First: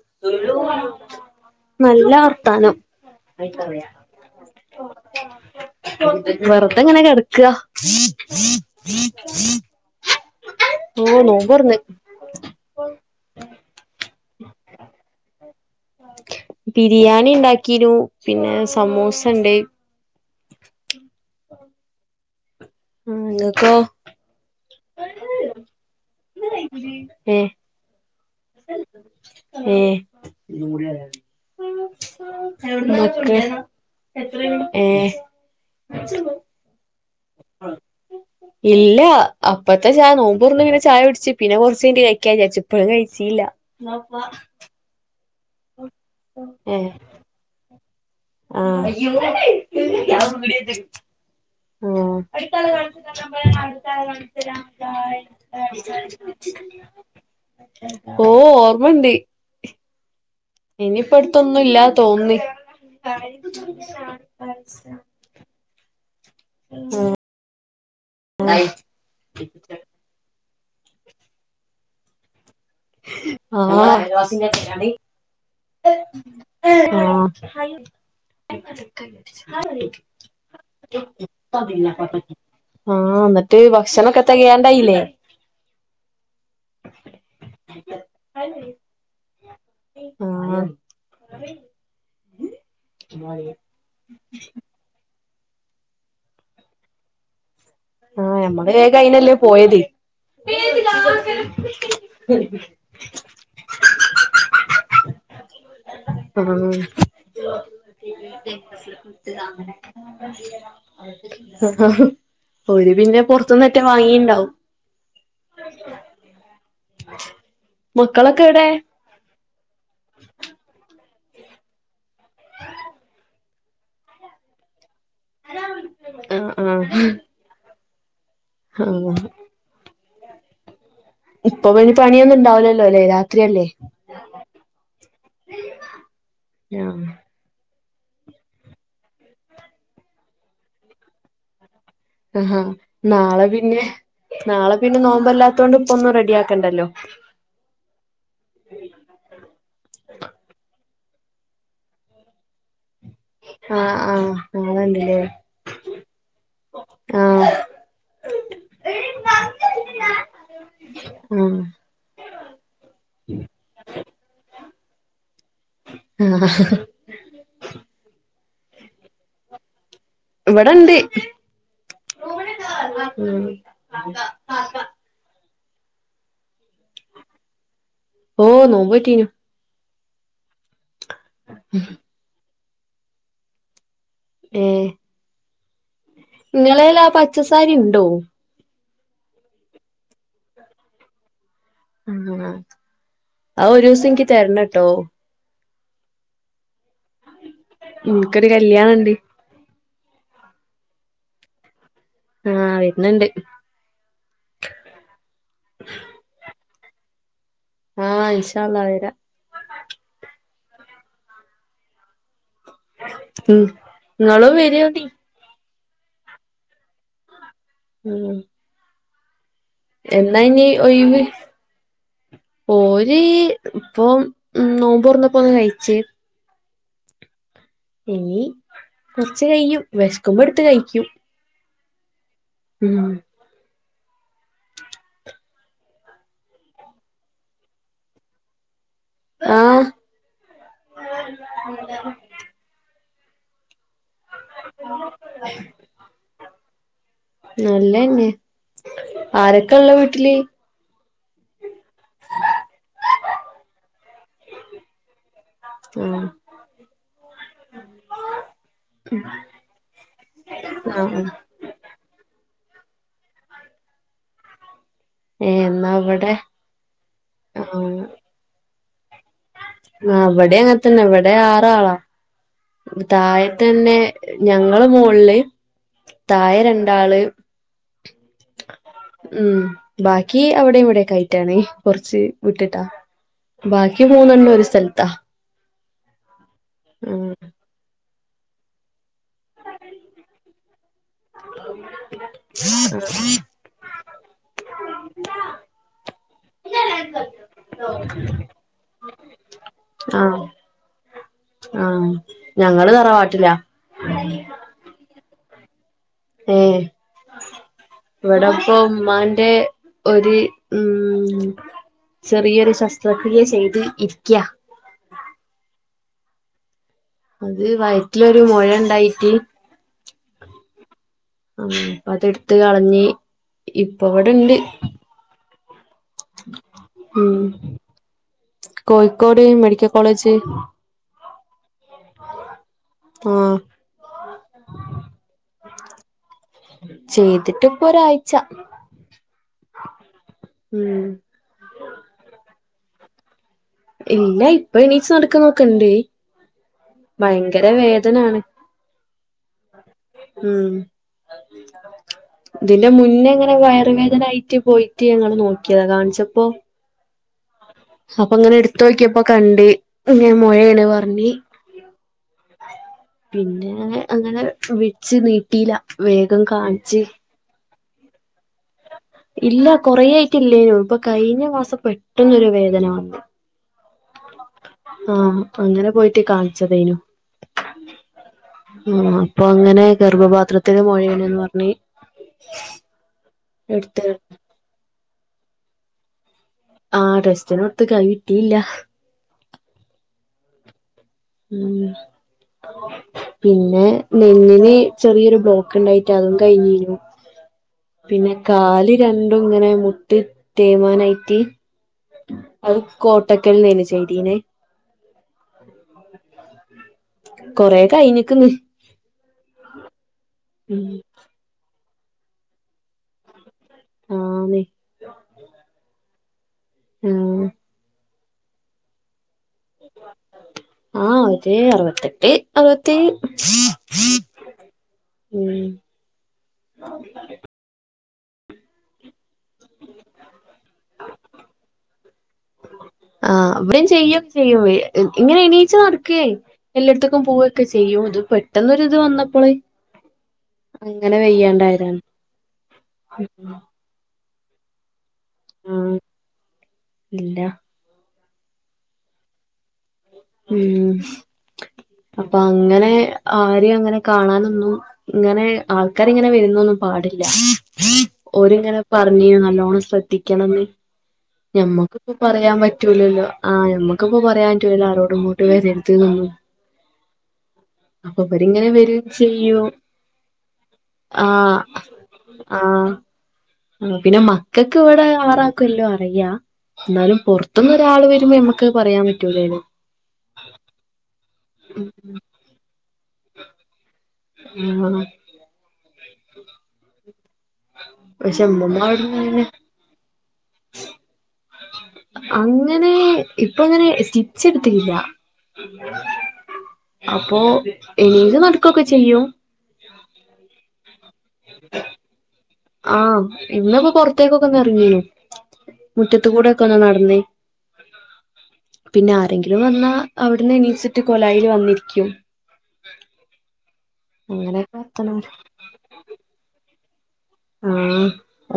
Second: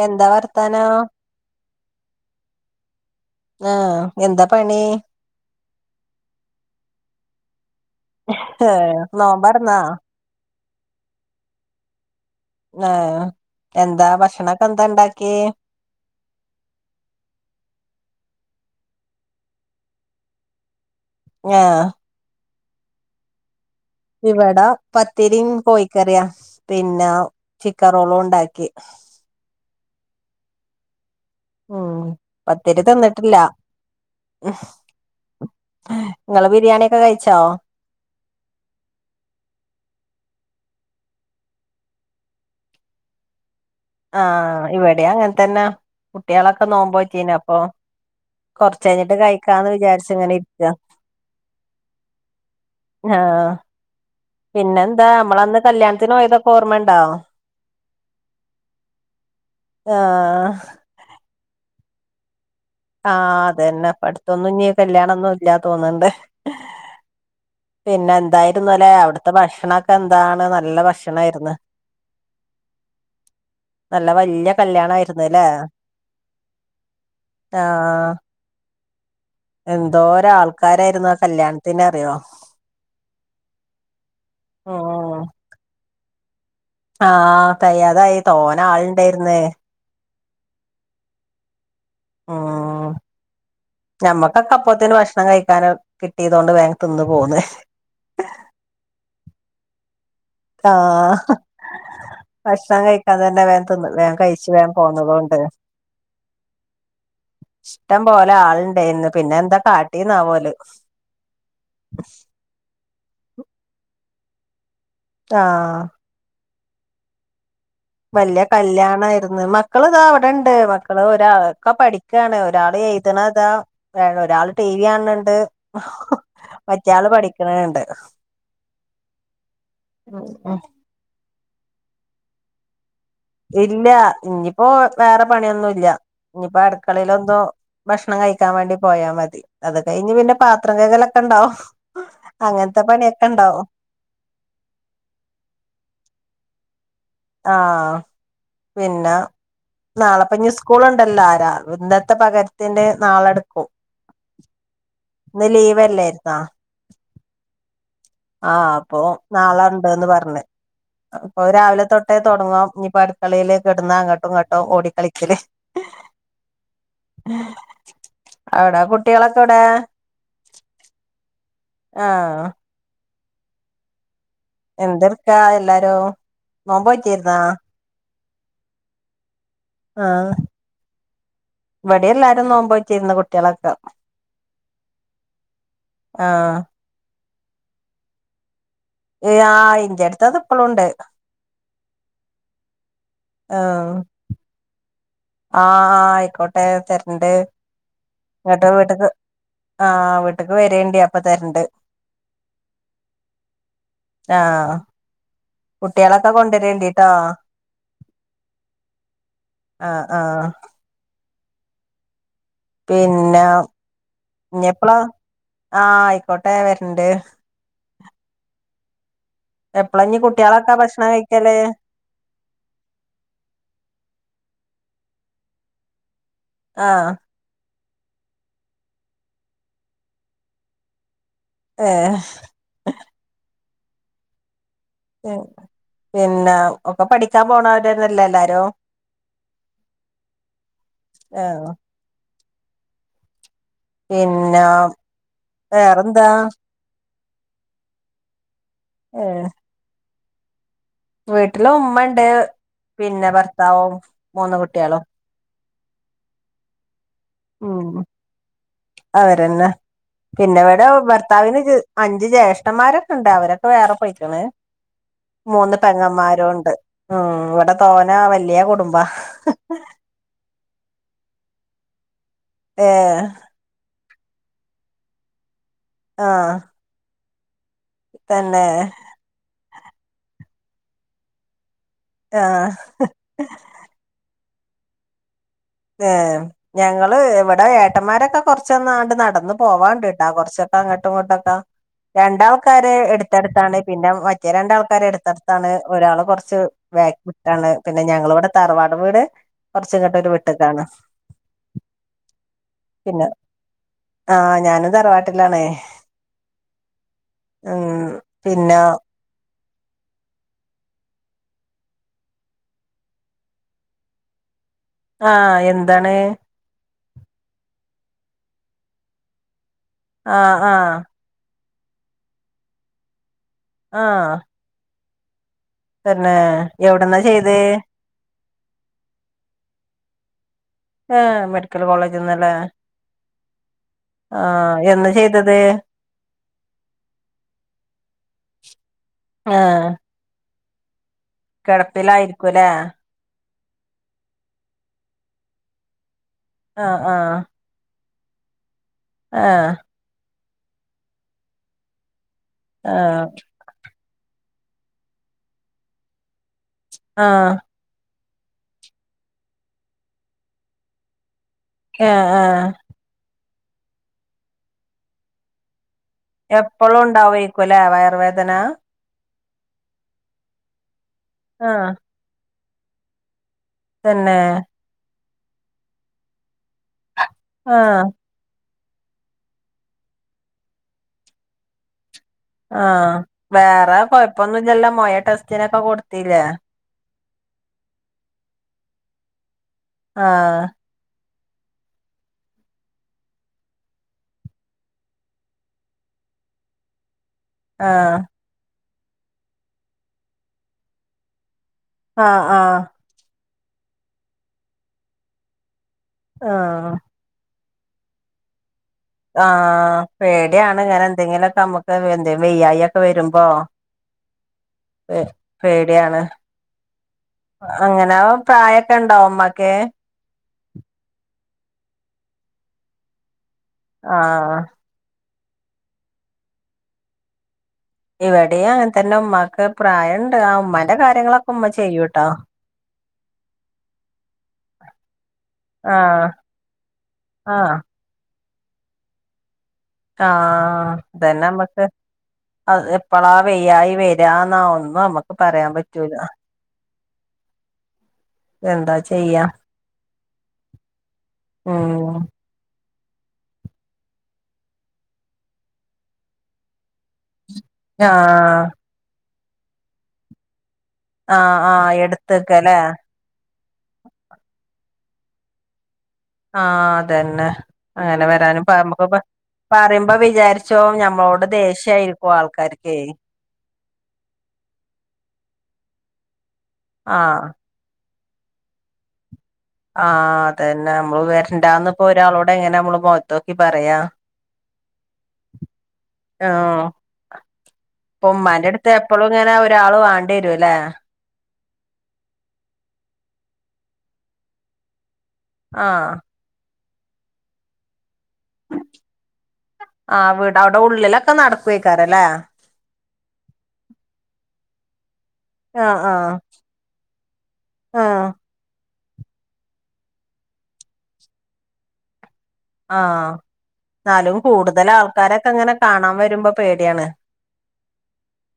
എന്താ വർത്താനം നല്ല വർത്താനം ആഹ് എന്താ പണി വെറുതേ ഇങ്ങനെ കിടക്ക ഏഹ് നോമ്പറന്നാ ഓ നോമ്പ്തൊറന്ന് ആ ബിരിയാണി ഉണ്ടാ‌ക്കിനു പിന്നെ സമൂസ ഇണ്ട് ആ ഉം നിങ്ങക്കൊ ഇവിടെ പത്തിരിയും കോഴിക്കറിയാ പിന്നെ ഏ ചിക്കൻറോളും ഉണ്ടാ ക്കി ഏ ഓ പത്തിരി തന്നിട്ടില്ല നിങ്ങക്ക് ഏ നിങ്ങള് ബിരിയാണിഒക്കെ കഴിച്ചോ ഇല്ല അപ്പത്തെ ഞാൻ നോബ് മുറിഞ്ഞ് ഇങ്ങനെ ചായ കുടിച്ച് പിന്നെ കുറച്ച് കഴിഞ്ഞിട്ട് കഴിക്കാന്ന് വിചരിച്ച് ഇപ്പോഴും കഴിച്ചില്ല ആ ഇവിടെ അങ്ങനെ തന്നെ കുട്ടികളൊക്കെ ഏ നോമ്പുനോറ്റിന് അപ്പൊ ആ കൊറച്ച് കഴിഞ്ഞിട്ട് കഴിക്കാന്ന് വിചാരിച്ച് ഇങ്ങനെ ഇരിക്ക ഉം സ ആഹ് പിന്നെന്താ നമ്മളന്ന് കല്യാണത്തിന് പോയതൊക്കെ ഓർമ്മ ഉണ്ടോ [unintelligible] ഓ ഓർമ്മ ഇണ്ട് ആ ഇനിയിപ്പ അടുത്തൊന്നും ഇല്ല തോന്നി ആഹ് അതന്നെ ഇപ്പ അടുത്തൊന്നും ഇനി കല്യാണൊന്നും ഇല്ലാന്ന് തോന്നണിണ്ട് ഉം പിന്നെ എന്തായിരുന്നു അല്ലെ അവിടത്തെ ഭക്ഷണൊക്കെ എന്താണ് നല്ല ഭക്ഷണായിരുന്ന് ആ കല്യാണായിരുന്നുല്ലേ ആ ആ എന്തോര ആൾക്കാരായിരുന്ന് ആ കല്യാണത്തിന് അറിയോ ആ എന്നിട്ട് ഭക്ഷണമൊക്കെ തികയാണ്ട് ആയില്ലേ ഉം ആഹ് തികയാതായി തോന ആള് ഇണ്ടായിരുന്നു ആ ഉം ഞമ്മക്കൊക്കെ അപ്പത്തേന് ഭക്ഷണം കഴി കക്കാന കിട്ടിയതുണ്ട്വ വേഗം തിന്ന് പോന്ന് ആഹ നമ്മള് വേഗം അയിനല്ലേ പോയത് ആഹ ഭക്ഷണം കഴിക്കാൻ തന്നെ വേൻ തിന്നു വേൻ കഴിച്ചു വേൻ പോന്നത ട്ട [unintelligible] ഉം ഹ് ഇഷ്ടം പോലെ ആളണ്ടന്ന് പിന്നെ എന്താ കാട്ടീന്നാവം ഓല് ര് പിന്നെ പൊറത്തുന്ന് ഒറ്റാ വാങ്ങിണ്ടാവും ആഹ വലിയ മക്കളൊക്കെ എവിടെ കല്യാണായിരുന്നു മക്കൾ ഇതാ അവിടെണ്ട് മക്കള് ഒരാൾക്കെ പഠിക്ക ാണ് ഒരാൾ എഴുതണതാ ഒരാൾ ട ണണ്ട് ആഹ് ആഹ് മറ്റാള് പഠിക്കണുണ്ട് ആഹ് ഉ ഉ ഇപ്പൊ ഇനി പിയൊന്നുംണ്ടാവില്ലല്ലോ ഇല്ല ഇനിയിപ്പോൊ വേറെ പണിയൊന്നും ഇല്ല ഇനിയിപ്പോ ആഹ് അടുക്കളയില എന്തോ ഭക്ഷണം കഴിക്കാൻ വേണ്ടി പോയാ മതി അത് കഴിഞ്ഞ് പിന്നെ പാത്രം കകലൊക്കെ ഉണ്ടാവും ആഹാ അങ്ങനത്തെ പണിയൊക്കെ നാളെ ഉണ്ടാവും പിന്നെ നാളെ പിന്നെ നോമ്പല്ലാത്ത കൊണ്ട് ഇപ്പ ഒന്നും റെഡി ആാക്കണ്ടല്ലോ ആഹ പിന്നെ നാളെപ്പഞ്ഞ സ്കൂൾ ഉ ല്ല ആാര ഇന്നത്തെ പകരത്തിന്റെ നാളെടുക്കും ആഹ് ആഹ് നാളെണ്ട്ല്ലേ ഇന്ന് ലീവ്ല്ലായിുന്നാ ആഹ ആഹ അപ്പൊ നാളെ ഉണ്ടന്ന് പറഞ്ഞേ അപ്പൊ ആഹ് രാവിലെ തൊട്ടേ തുടങ്ങും ഇനിയിപ്പോൊ അടുക്കളയിയില് കിടുന്ന അങ്ങോട്ടും ഇങ്ങോട്ടും ഓടിക്കളിക്കല് ഉം ഹ്ഹ് അവിടാ കുട്ടികളൊക്കെ എവിടെ ഇവിടണ്ട് ആഹ് എന്തർക്കാ എല്ലാരും നോമ്പറ്റിരുന്നാ ഓ നോമ്പോറ്റീനു ആഹ ഇവിടെ എല്ലാരും നോമ്പോറ്റിരുന്നു കുട്ടികളൊക്കെ ഏ ആഹ് നിങ്ങളെൽ ആ പച്ചസാരി ഉണ്ടോ ആ ഇൻ്റെ ടുത്ത് അത് ഇപ്പളുണ്ട് ആ ആ ഒരു ദിവസം എനിക്ക് തരണംട്ടോ ആഹ ആ് ആയിക്കോട്ടെ തരണ്ട് ഇൻക്കൊരു എന്നിട്ട് വീട്ട കല്യാണണ്ട് ആട്ട ഇക്ക് വരേണ്ടി അപ്പ തരണ്ട് ആഹ വരുന്നുണ്ട് ആഹ് കുട്ടികളൊക്കെ കൊണ്ടുവരേണ്ടിട്ടാ ആഹ് ഇൻഷാ അള്ളാ വരാ ആഹ ആഹ പിന്നെ ഉം ഇങ്ങളും ഞ്ഞിപ്പളാ വരോണ്ടി ആഹ ആയിക്കോട്ടെ വരണ്ട് ഉം എപ്പളാ ഇഞ്ഞ് എന്നാ ഇനി കുട്ട്യാളൊക്കെ ഭക്ഷണം ഒയ് കഴിക്കല് പോര് ഇപ്പൊ ഉ നോമ്പൂർന്നപ്പോ ഒന്ന് കഴിച്ചേ ആഹ ഇനികുറച്ച കഴിയും വിശക്കുമ്പോ എടുത്ത് കഴിക്കും ആഏ ഉം ഉ പിന്നെ ഒക്കെ പഠിക്കാൻ പോണവരന്നെല്ലെ എല്ലാരും ആഹ ആഹ് പിന്നെ വേറെന്താ നല്ലെന്നെ ആരൊക്കെള്ളെ വീട്ട്ല് വീട്ട്ല് ഉമ്മയ്ണ്ട് പിന്നെ ഭർത്താവും മൂന്ന് കുട്ടികളും ഊം ഊം അവരെന്നെ പിന്നെവടെ ആഹ് ആഹ് ഭർത്താവിന് ജ് അൻ ഞ്ച് ജ്യേഷ്ഠന്മാരൊക്കെണ്ട് അവരൊക്കെ വേറെ പോയ്ക്ക്ണ് ഏഹ് മൂന്ന് എന്നാ ഇവടെ പെങ്ങന്മാരൂണ്ട് ഉം ഇവ്ടെ ആഹ് തോനാ വല്യാ കുടുംബാ ആഹ് ഇവടീം അങ്ങൻത്തന്നെ ഇവടെ ആറാളാ ഏഹ് താഴെതെന്നേ ഞങ്ങള് മോൾല് തായെ രണ്ടാള് തന്നേ ഉം ബാക്കി അവിടെയും ഇവിടെയൊക്കായ്റ്റാണ് കൊർച്ച് ആഹ് വിട്ട്ട്ടാ ബാക്കി മൂന്നെണ്ണാെര് സ് സൽത്താ ഏഹ് ഞങ്ങള് വടെ ഏട്ടന്മാരൊക്കെ കൊർച്ചൊന്നാണ്ട് നട് നടന്ന് പോവാണ്ട്ട്ടാ കൊർച്ചൊക്കെ അങ്ങട്ടും ഇങ്ങോട്ടൊക്കാ രണ്ടാൾക്കാര് എട്ത്തെട്ത്താണ് പിന്നെ മറ്റേ രണ്ടാൾക്കാര് എടുത്തെട്ത്താണ് ഒരാള് കൊർച്ച് വേക്കാേട്ടാണ് പിന്നെ ഞങ്ങള്‌വടെ തറവാട് വീട് കൊർച്ച്ങ്ങട്ടൊര് വ് ആഹ് ആഹ് ഞങ്ങള് പിന്നെ തറവാട്ടിലാ ആഹ് ഞാനും തറവാ ട്ട്ലാണേ ഏഹ് ഇവ്ടപ്പൊ പിന്നെ മ്മാന്റെ ഒര് ഊം ചെറിയൊരു ശസ്ത്രക്രിയ ചെയ്ത് ഇരിക്ക്യാ ന്താണ് അത് വയറ്റിലൊരു മൊഴണ്ടായിട്ട് ആഹ് ആഹ് ആ അപ്പ അത് ഇട്ത്ത് കളഞ്ഞ് ഇപ്പൊ ഇവിടെണ്ട് തെന്നെ എവിട്ന്നാ ചെയ്തെ കോയ്ക്കോട് മെഡിക്കൽ കോളേജ് ആ മെഡിക്കൽ കോളേജ്ന്നല്ലേ ആഹ് ആ എന്നാ ചെയ്തത് ചെയ്തിട്ട്പ്പൊരാഴ്ച ഉം കെടപ്പിലായിരിക്കുംല്ലെ ഇല്ല ഇപ്പൊ എണീച്ച് നടക്ക്ന്നൊക്കെണ്ട് ആഹ് ഭയങ്കര വേദ തനാണ് ആ ഉം ഇതിന്റെ ആഹ് മുന്നേ ങ്ങനെ വയറുവേദനായിട്ട് പോയിറ്റ് ഞങ്ങള് നോക്ക്യേതാ കാണിച്ചപ്പോ ആ അപ്പൊ ങ്ങനെ എട്ത്തോക്ക്യപ്പോ കണ്ട് ങ്ങനെ മൊഴേണ് പർഞ്ഞ് ആ ആ പിന്നെ അങ്ങനെ വെച്ച് നീട്ടില എപ്പളും ണ്ടാവേക്കുലെ വയറ് വേദന ഇല്ല കൊറേ ആയിട്ടില്ലേനു ഇപ്പൊ കഴിഞ്ഞ മാസം ആഹ് പെട്ടെന്നൊരു വേദന തെന്നെ ആഹ് അങ്ങനെ പോയിട്ട് കാൺച്ചതേനു ആ ഉഉം അപ്പൊ അങ്ങനെ ഗർഭപാത്രത്തില് മൊഴേണ്ന്ന് പർഞ്ഞ് ആ വേറെ കൊയപ്പൊന്നുല്ലല്ലോ മൊയ ടെസ്റ്റിനൊക്കെ കൊടുത്തിലേ ആഹ് ടെസ്റ്റിന് കൊടുത്തുക്കാ അത് കിട്ടീല്ല ആഹ് ഉം പിന്നെ നെഞ്ഞിന് ചെറിയൊരു ബ്ലോക്ക് ഇണ്ടായിട്ട് അതും കഴിഞ്ഞിരുന്നു ആഹ് പിന്നെ കാല് രണ്ടും ഇങ്ങനെ മുട്ട് തേയ്മാനായിട്ട് ആഹ് ആഹ് ഇന്നതി ചെയ്തീനെ ആഹ കൊറ കയ്യ്ഞ്ഞേക്കന് ആഹ പേടയാണ് ഇങ്ങനെ എന്തെങ്കിലൊക്കെ നമ്മുക്ക് എന്ത വെയ്യായി ഒക്കെ വരുമ്പോ ആന്ന് പേടിയാണ് ആഹ് അങ്ങനെ പ്രായമൊക്കെ ഉണ്ടാവുംഉമ്മ ആ അവര് അറുപത്തെട്ട് അറുപത്തി ആഹ ഉം ഇവിടെയും അങ്ങനെ തന്നെ ഉമ്മാക്ക് പ്രായം ഉണ്ട് ആ ഉമ്മാന്റെ കാര്യങ്ങളൊക്കെ ഉമ്മ ചെയ്യൂട്ടോ ആ അവരും ചെയ്യും ചെയ്യും ഇങ്ങനെ എണീച്ച നടക്കയേ ആഹ് എല്ലായിടത്തേക്കും പൂവൊക്കെ ആഹ് ചെയ്യും അയ്യോ ഇത് പെട്ടെന്നൊരു ഇത് വന്നപ്പോളേ ആഹ അതന്നെ നമ്മുക്ക് എപ്പളാ വ്യായി വ ന്നാ ഒന്നും നമ്മുക്ക് പറയാൻ ആഹ് പറ്റൂല ഇല്ല എന്താ ചെയ്യാം ഉം ഉം അപ്പൊ അങ്ങനെ ആരും അങ്ങനെ കാണാനൊന്നും ഇങ്ങനെ ആൾക്കാരി ഇങ്ങനെ വരുന്നൊന്നും പാടില്ല ആഹ് ഓരിങ്ങനെ പറഞ്ഞേ നല്ലോണ്ണം ശ്രദ്ധിക്കണന്ന്. ആഹ് ആഹ് ഞമ്മക്കിപ്പൊ പറയാൻ എടുത്തക്കല്ലേ പറ്റൂലല്ലോ ആ ഞമ്മക്കിപ്പപ്പോ പറയാൻ പറ്റൂലോ ആരോട് ഇങ്ങോട്ട് വര ആഹ അതന്നെ അപ്പൊ അങ്ങനെ വരാനും ഇവരിങ്ങനെ വരും നമുക്ക് ചെയ്യും പറയുമ്പോ വിചാരിച്ചോ ഞമ്മളോട് ആഹ് ദേഷ്യായിരിക്കും ആഹ് ആൾക്കാരക്ക് ആ പിന്നെ മക്കൾക്ക് ഇവിടെ ആറാക്കുമല്ലോ അറിയ എന്നാലും ആഹ് പുറത്തന്ന് ഒരാൾ ഇ നമുക്ക് പറയാൻ പറ്റൂല്ലന്ന് ആഹ അത തന്നെ നമ്മള് വരണ്ടാന്നപ്പോ ഒരാളോട് എങ്ങനെ നമ്മള് മുഖത്തോക്കി പറയാം ആഹ ആ പക്ഷെ ഉമ്മാന്റെ ഉമ്മമ്മ അടുത്ത് അവിടുന്ന് എപ്പോഴും അങ്ങനെ ഇങ്ങനെ ഒരാൾ വാണ്ട വരൂല്ല അങ്ങനെ ഇപ്പ അങ്ങനെ സ്റ്റിച്ച് എടുത്തിട്ടില്ല ആഹ അപ്പൊ എണിറ്റു നടക്കൊക്കെ ചെയ്യൂ ഒക്കെ നടക്കുവയക്കാറല്ലേ ആഹ ഇന്നിപ്പോ പുറത്തേക്കൊക്കെ ഇറങ്ങീനു ആഹ് മുറ്റത്ത് ആഹ് കൂടൊക്കെ ഒന്നാ നടന്നേ ആഹ് പിന്നെ ആരെങ്കിലും വന്നാ അവിടുന്ന് എനീച്ചിട്ട് കോലായിൽ വന്നിരിക്കും എന്നാലും അങ്ങനെയൊക്കെ കൂടുതൽ വർത്താനം ആൾക്കാരൊക്കെ ഇങ്ങനെ കാണാൻ വരുമ്പോ പേടിയാണ് ആഹ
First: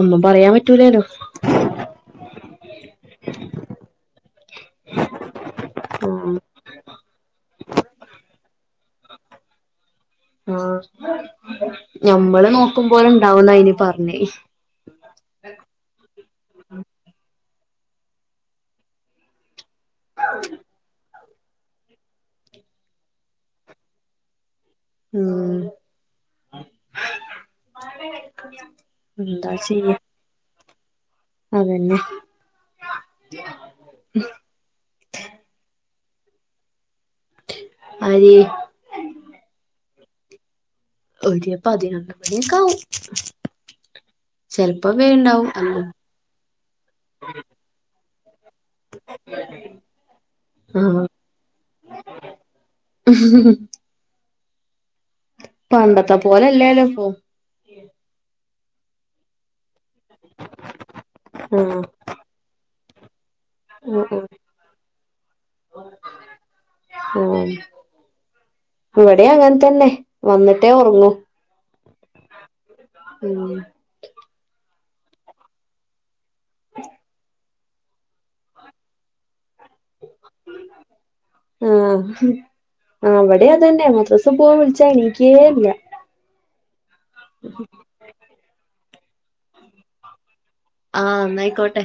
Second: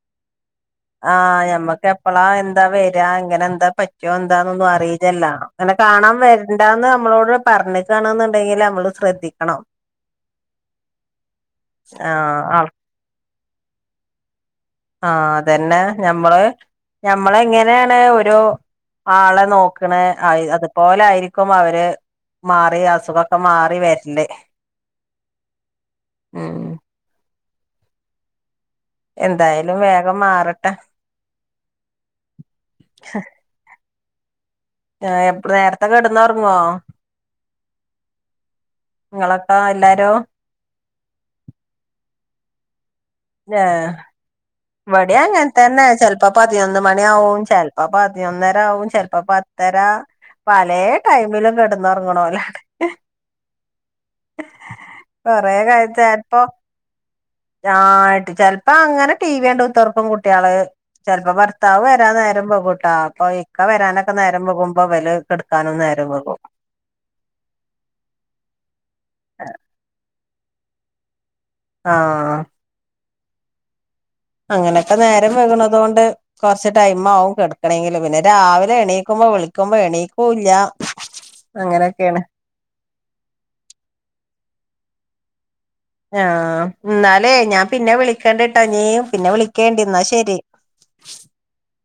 ഒന്നും പറയാൻ പറ്റൂല ആഹഞമ്മക്ക് എപ്പളാ എന്താ വരാ ഇങ്ങനെ എന്താ പറ്റുവോ എന്താന്നൊന്നും അറിയിതല്ല അങ്ങനെ ആ കാണാൻ വരണ്ടന്ന് നമ്മളോട് പറഞ്ഞക്കണ എന്നുണ്ടെങ്കിൽ നമ്മള് ശ്രദ്ധിക്കണം മ്മ് ആഹ് ഞമ്മള് ആഹ് നോക്കുമ്പോല ഇണ്ടാവന്ന അയിനി പറഞ്ഞേ ആ അതന്നെ ഞമ്മള് ഞമ്മള എങ്ങനെ യാണ് ഒരു ആളെ നോക്കണ അത്പലെ ആരി ക്കും അവര് മാറി അസുഖൊക്കെ മാറി വരല് ഉം [unintelligible] [unintelligible] എന്തായാലും ചെയ്യ വേഗം മാറട്ടെ അതന്നെ ആ എപ്പ നേരത്തെക്കെ ഇടന്ന ഉറങ്ങോ ആര് [inaudible] [unintelligible] ഒടെിയപ്പാതി ന മണിയക്കാവ ഏ വട അങ്ങന വേണ്ടാവും അല്ല തന്നെ ചിലപ്പോ പതിനൊന്ന് മണിാവും ചിലപ്പ പ [unintelligible] ചെിലപ്പോ പത്തര പല ആഹ് ടൈമിലും കിടന്ന് ഇറങ്ങണല്ലടെ ഉം കൊറെ കഴിച്ചപ്പൊ പോലെല്ലല്ലോ ഇപ്പൊ ആ ആട്ട് ചെപ്പോ അങ്ങനെ ടി വിണ്ട ഇപ്പം കുട്ടികള് ചിലപ്പോ ആഹ് ഭർത്താവ് വരാൻ നേരം പോ കൂട്ടാപ്പ ക്ക വരാനൊക്കെ ആഹ് നേരം പോകുമ്പോ വില കെടുക്കാനും നേരം വകും അവിടെ അങ്ങനെത്തന്നെ വന്നിട്ടേ ഉറങ്ങൂ ആഹ് ഉം അങ്ങനൊക്കെ നേരം വെകണത കൊണ്ട് കുറച്ച് ടൈം ആവുംും കെക്കണെങ്കിൽ പിന്നെ രാവിലെ എണീക്കുമ്പോ എനിക്കുല്ല അങ്ങനെയൊക്കെയാണ് ആ അവിടെ അതന്നെ മത്ര ദിവസം പോവാൻ വിളിച്ചാ എനിക്കേ ഇല്ല ആ എന്നാലേ ഞാൻ പിന്നെ വിളിക്കേണ്ടിട്ടാ നീ പിന്നെ വിളിക്കേണ്ടിന്നാ ശെരി ആ എന്നന്നയിക്കോട്ടെ